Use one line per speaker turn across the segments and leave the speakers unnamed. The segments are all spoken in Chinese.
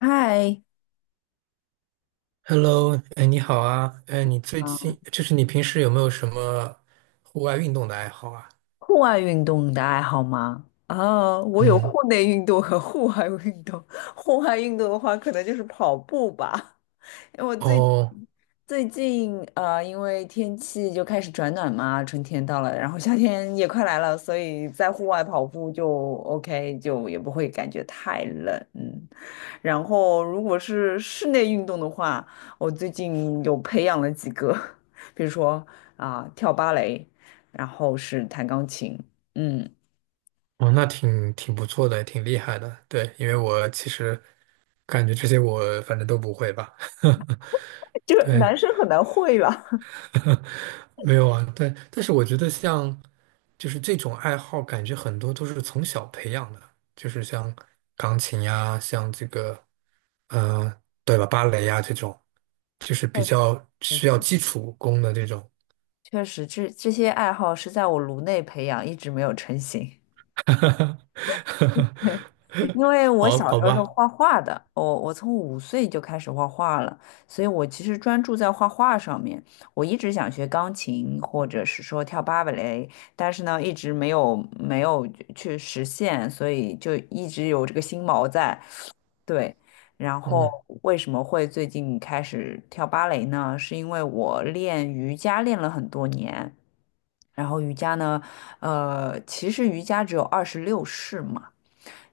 嗨，
Hello，哎，你好啊，哎，你最
嗯，
近就是你平时有没有什么户外运动的爱好啊？
户外运动你的爱好吗？啊，我有
嗯，
户内运动和户外运动。户外运动的话，可能就是跑步吧。因为我最
哦，
最近因为天气就开始转暖嘛，春天到了，然后夏天也快来了，所以在户外跑步就 OK，就也不会感觉太冷。嗯，然后如果是室内运动的话，我最近有培养了几个，比如说啊、跳芭蕾，然后是弹钢琴。嗯，
哦，那挺不错的，挺厉害的。对，因为我其实感觉这些我反正都不会吧。
就
对，
男生很难会吧？
没有啊，对，但是我觉得像就是这种爱好，感觉很多都是从小培养的，就是像钢琴呀，像这个。嗯，对吧？芭蕾呀，这种，就是比
确
较
实，
需要基础功的这种。
确实这些爱好是在我颅内培养，一直没有成型。因 为我
好
小
好
时候是
吧，
画画的，我从5岁就开始画画了，所以我其实专注在画画上面。我一直想学钢琴，或者是说跳芭蕾，但是呢，一直没有去实现，所以就一直有这个心锚在。对，然后
嗯
为什么会最近开始跳芭蕾呢？是因为我练瑜伽练了很多年。然后瑜伽呢，其实瑜伽只有26式嘛。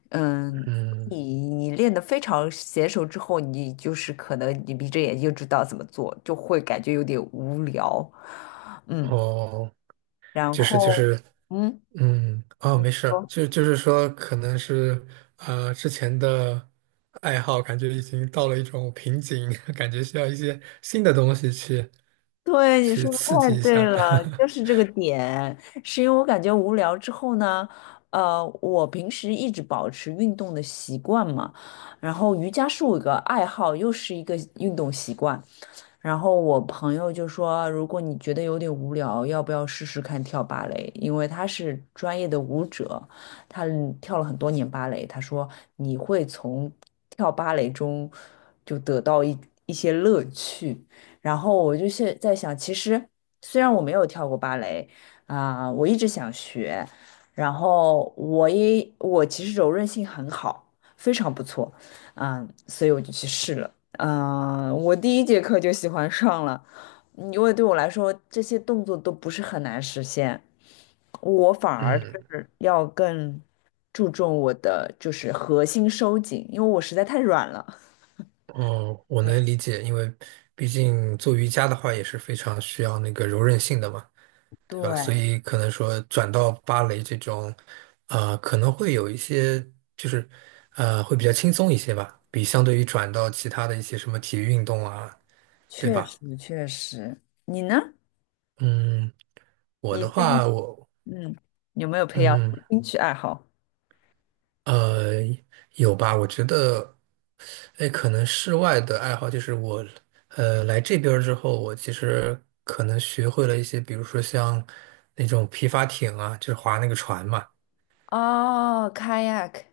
嗯，
嗯，
你练得非常娴熟之后，你就是可能你闭着眼睛就知道怎么做，就会感觉有点无聊。嗯，
哦，
然
就是就
后
是，
嗯。
嗯，哦，没事儿
说
就是说，可能是之前的爱好，感觉已经到了一种瓶颈，感觉需要一些新的东西去
对，你
去
说的
刺
太
激一
对
下。
了，就是 这个点，是因为我感觉无聊之后呢，我平时一直保持运动的习惯嘛，然后瑜伽是我一个爱好，又是一个运动习惯，然后我朋友就说，如果你觉得有点无聊，要不要试试看跳芭蕾？因为他是专业的舞者，他跳了很多年芭蕾。他说你会从跳芭蕾中就得到一些乐趣。然后我就是在想，其实虽然我没有跳过芭蕾啊，我一直想学，然后我其实柔韧性很好，非常不错。嗯，所以我就去试了。嗯，我第一节课就喜欢上了，因为对我来说这些动作都不是很难实现，我反而
嗯。
是要更注重我的就是核心收紧，因为我实在太软了。
哦，我
对，
能理解，因为毕竟做瑜伽的话也是非常需要那个柔韧性的嘛，对吧？所
对，
以可能说转到芭蕾这种，啊、可能会有一些就是，会比较轻松一些吧，比相对于转到其他的一些什么体育运动啊，对
确
吧？
实确实。你呢？
嗯，我
你
的
最近
话，我
嗯有没有培养什
嗯
么兴趣爱好？
呃有吧，我觉得。哎，可能室外的爱好就是我，来这边儿之后，我其实可能学会了一些，比如说像那种皮划艇啊，就是划那个船嘛，
哦，kayak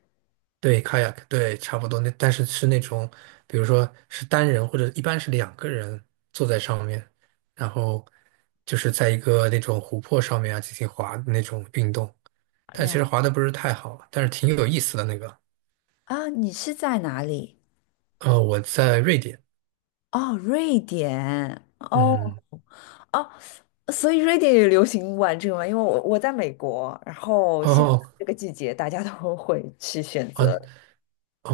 对，kayak，对，差不多那，但是是那种，比如说是单人或者一般是两个人坐在上面，然后就是在一个那种湖泊上面啊进行划的那种运动，但其
了。
实划的不是太好，但是挺有意思的那个。
啊，你是在哪里？
我在瑞典，
哦，瑞典。哦
嗯，
哦，所以瑞典也流行玩这个吗？因为我在美国，然后现在
哦。
这个季节大家都会去选
哦，
择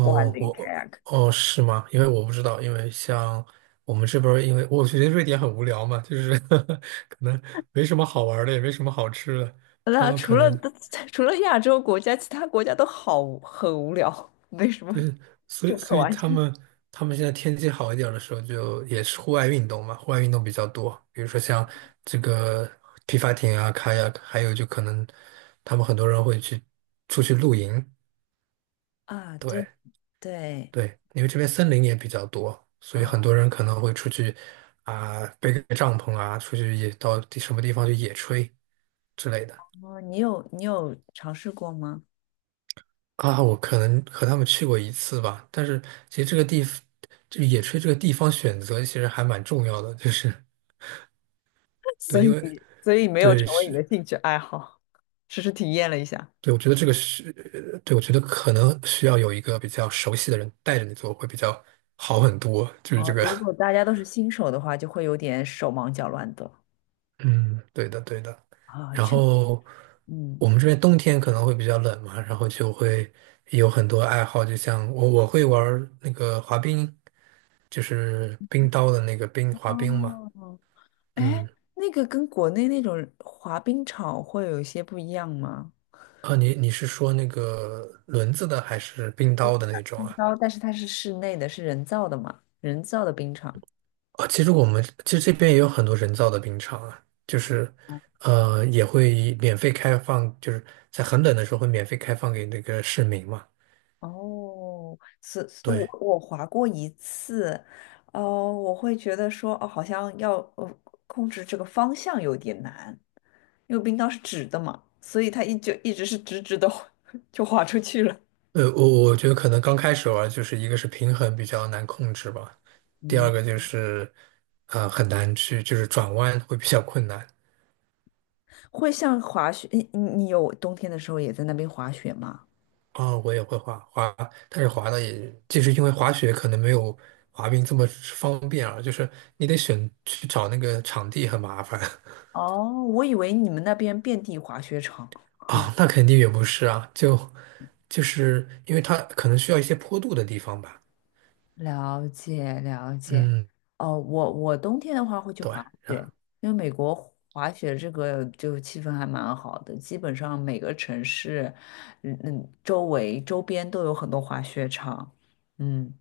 玩这个
我
kayak。
哦是吗？因为我不知道，因为像我们这边儿因为我觉得瑞典很无聊嘛，就是 可能没什么好玩儿的，也没什么好吃的。他
那
们
除
可
了
能，
除了亚洲国家，其他国家都好无很无聊，没什么
所
就
以
可
所以
玩
他
性。
们他们现在天气好一点儿的时候，就也是户外运动嘛，户外运动比较多，比如说像这个皮划艇啊、开 a 还有就可能他们很多人会去出去露营，
啊。对，
对。
对
对，因为这边森林也比较多，所以很多
啊，
人可能会出去啊，背个帐篷啊，出去野到地什么地方去野炊之类的
哦，你有尝试过吗？
啊。我可能和他们去过一次吧，但是其实这个地这个野炊这个地方选择其实还蛮重要的，就是 对，
所
因
以
为
所以没有
对
成为你的
是，
兴趣爱好，只是体验了一下。
对我觉得这个是，对我觉得可能需要有一个比较熟悉的人带着你做会比较好很多，就是这
哦，
个。
如果大家都是新手的话，就会有点手忙脚乱的
嗯，对的，对的。
啊。
然
确，
后
嗯，
我们这边冬天可能会比较冷嘛，然后就会有很多爱好，就像我会玩儿那个滑冰，就是冰刀的那个滑冰嘛。
哦，
嗯，
哎，那个跟国内那种滑冰场会有一些不一样吗？
啊，你是说那个轮子的还是冰刀的那种
冰
啊？
刀，但是它是室内的，是人造的嘛？人造的冰场。
啊，其实我们其实这边也有很多人造的冰场啊，就是
哦，
也会免费开放，就是在很冷的时候会免费开放给那个市民嘛。
哦，是，是我
对。
我滑过一次。哦，我会觉得说，哦，好像要控制这个方向有点难，因为冰刀是直的嘛，所以它一直是直直的 就滑出去了。
我觉得可能刚开始玩，就是一个是平衡比较难控制吧，第二
嗯，
个就是，很难去就是转弯会比较困难。
会像滑雪，你有冬天的时候也在那边滑雪吗？
啊，我也会滑滑，但是滑的也就是因为滑雪可能没有滑冰这么方便啊，就是你得去找那个场地很麻烦
哦，我以为你们那边遍地滑雪场。嗯，
啊，那肯定也不是啊，就是因为它可能需要一些坡度的地方吧。
了解了解。
嗯，
哦，我冬天的话会去
对，
滑雪，
啊，
因为美国滑雪这个就气氛还蛮好的，基本上每个城市，嗯嗯，周边都有很多滑雪场。嗯，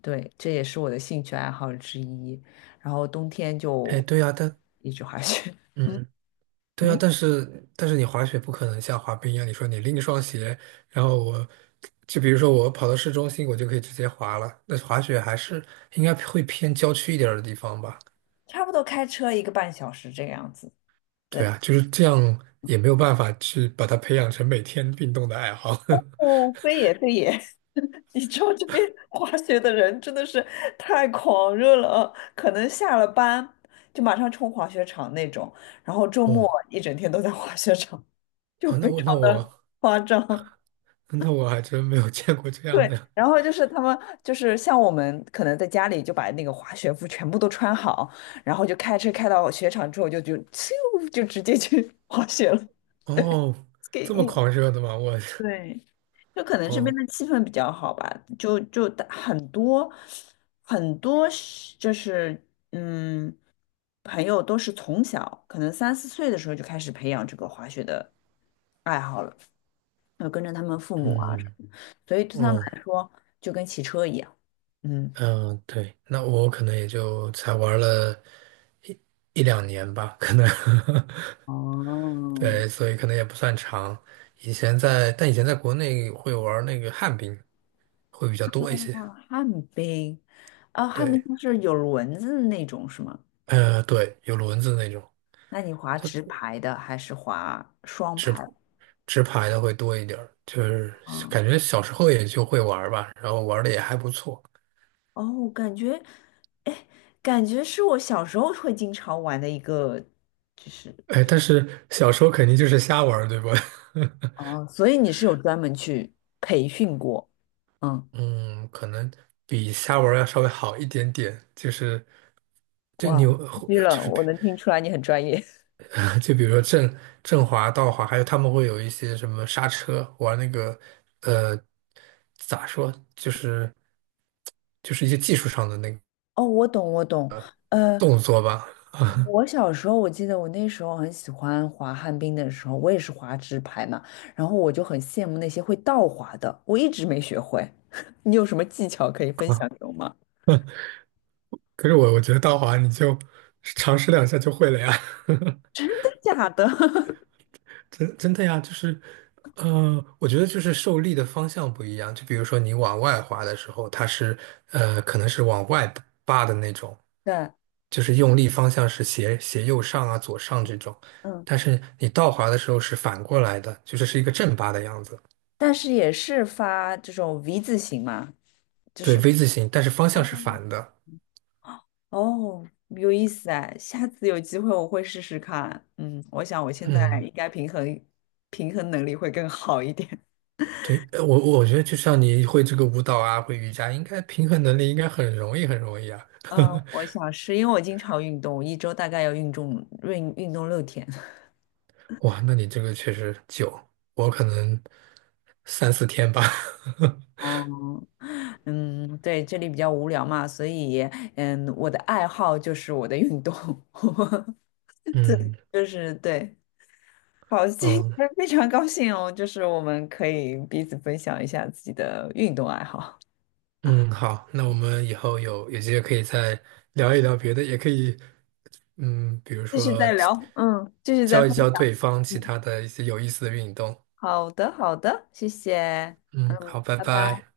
对，这也是我的兴趣爱好之一。然后冬天
哎，
就
对啊，但
一直滑雪。
嗯。对啊，
嗯。
但是你滑雪不可能像滑冰一样，你说你拎一双鞋，然后我就比如说我跑到市中心，我就可以直接滑了。那滑雪还是应该会偏郊区一点儿的地方吧？
差不多开车1个半小时这个样子。
对
对，
啊，就是这样，也没有办法去把它培养成每天运动的爱好。
哦，非也非也。你知道这边 滑雪的人真的是太狂热了啊，可能下了班就马上冲滑雪场那种，然后周末
哦
一整天都在滑雪场，就
哦，
非
那我
常
那
的
我
夸张。
那我还真没有见过这样
对，
的
然后就是他们就是像我们可能在家里就把那个滑雪服全部都穿好，然后就开车开到雪场之后就咻就直接去滑雪了。
哦，
对，给
这么狂热的吗？我
对，就可能 这边
哦
的气氛比较好吧，就就大很多是就是嗯，朋友都是从小可能3、4岁的时候就开始培养这个滑雪的爱好了，要跟着他们父母啊什
嗯
么的，所以对他们
哦。
来说就跟骑车一样。嗯，
嗯，对，那我可能也就才玩了一一两年吧，可能，
哦，
对，所以可能也不算长。以前在，但以前在国内会玩那个旱冰，会比较多一些。
旱冰，啊，旱冰
对，
就是有轮子的那种是吗？
对，有轮子那种，
那你滑
它
直排的还是滑双排？
直排的会多一点儿就是
啊，
感觉小时候也就会玩儿吧，然后玩的也还不错。
哦，感觉，哎，感觉是我小时候会经常玩的一个，就是
哎，但是小时候肯定就是瞎玩儿对吧？
哦，所以你是有专门去培训过。嗯，
嗯，可能比虾玩要稍微好一点点，就是，就
哇，
你有
虚
就
了，
是比
我能听出来你很专业。
就比如说正滑倒滑，还有他们会有一些什么刹车，玩那个，呃，咋说，就是一些技术上的那个
哦，我懂，我懂。呃，
动作吧。啊。
我小时候我记得我那时候很喜欢滑旱冰的时候，我也是滑直排嘛，然后我就很羡慕那些会倒滑的，我一直没学会。你有什么技巧可以分享给我吗？
可是我觉得道华你就尝试两下就会了呀。
真的假的？
真的呀，就是，我觉得就是受力的方向不一样。就比如说你往外滑的时候，它是可能是往外扒的那种，
对，
就是用力方向是斜斜右上啊、左上这种。
嗯。
但是你倒滑的时候是反过来的，就是是一个正八的样子，
但是也是发这种 V 字形嘛。
对，V 字形，但是方向是反的。
哦，有意思哎，下次有机会我会试试看。嗯，我想我现在
嗯，
应该平衡能力会更好一点。
对，我觉得就像你会这个舞蹈啊，会瑜伽，应该平衡能力应该很容易很容易啊。
嗯，我想是因为我经常运动，一周大概要运动6天。
哇，那你这个确实久，我可能三四天吧。
哦，嗯，对，这里比较无聊嘛，所以嗯，我的爱好就是我的运动。对，
嗯
就是对，好，今
嗯
天 非常高兴哦，就是我们可以彼此分享一下自己的运动爱好，
嗯，好，那我们以后有机会可以再聊一聊别的，也可以，嗯，比如
继续
说
再聊，嗯，继续再
教一
分，
教对方其
嗯，
他的一些有意思的运动。
好的，好的，谢谢，
嗯，好，拜
拜拜。
拜。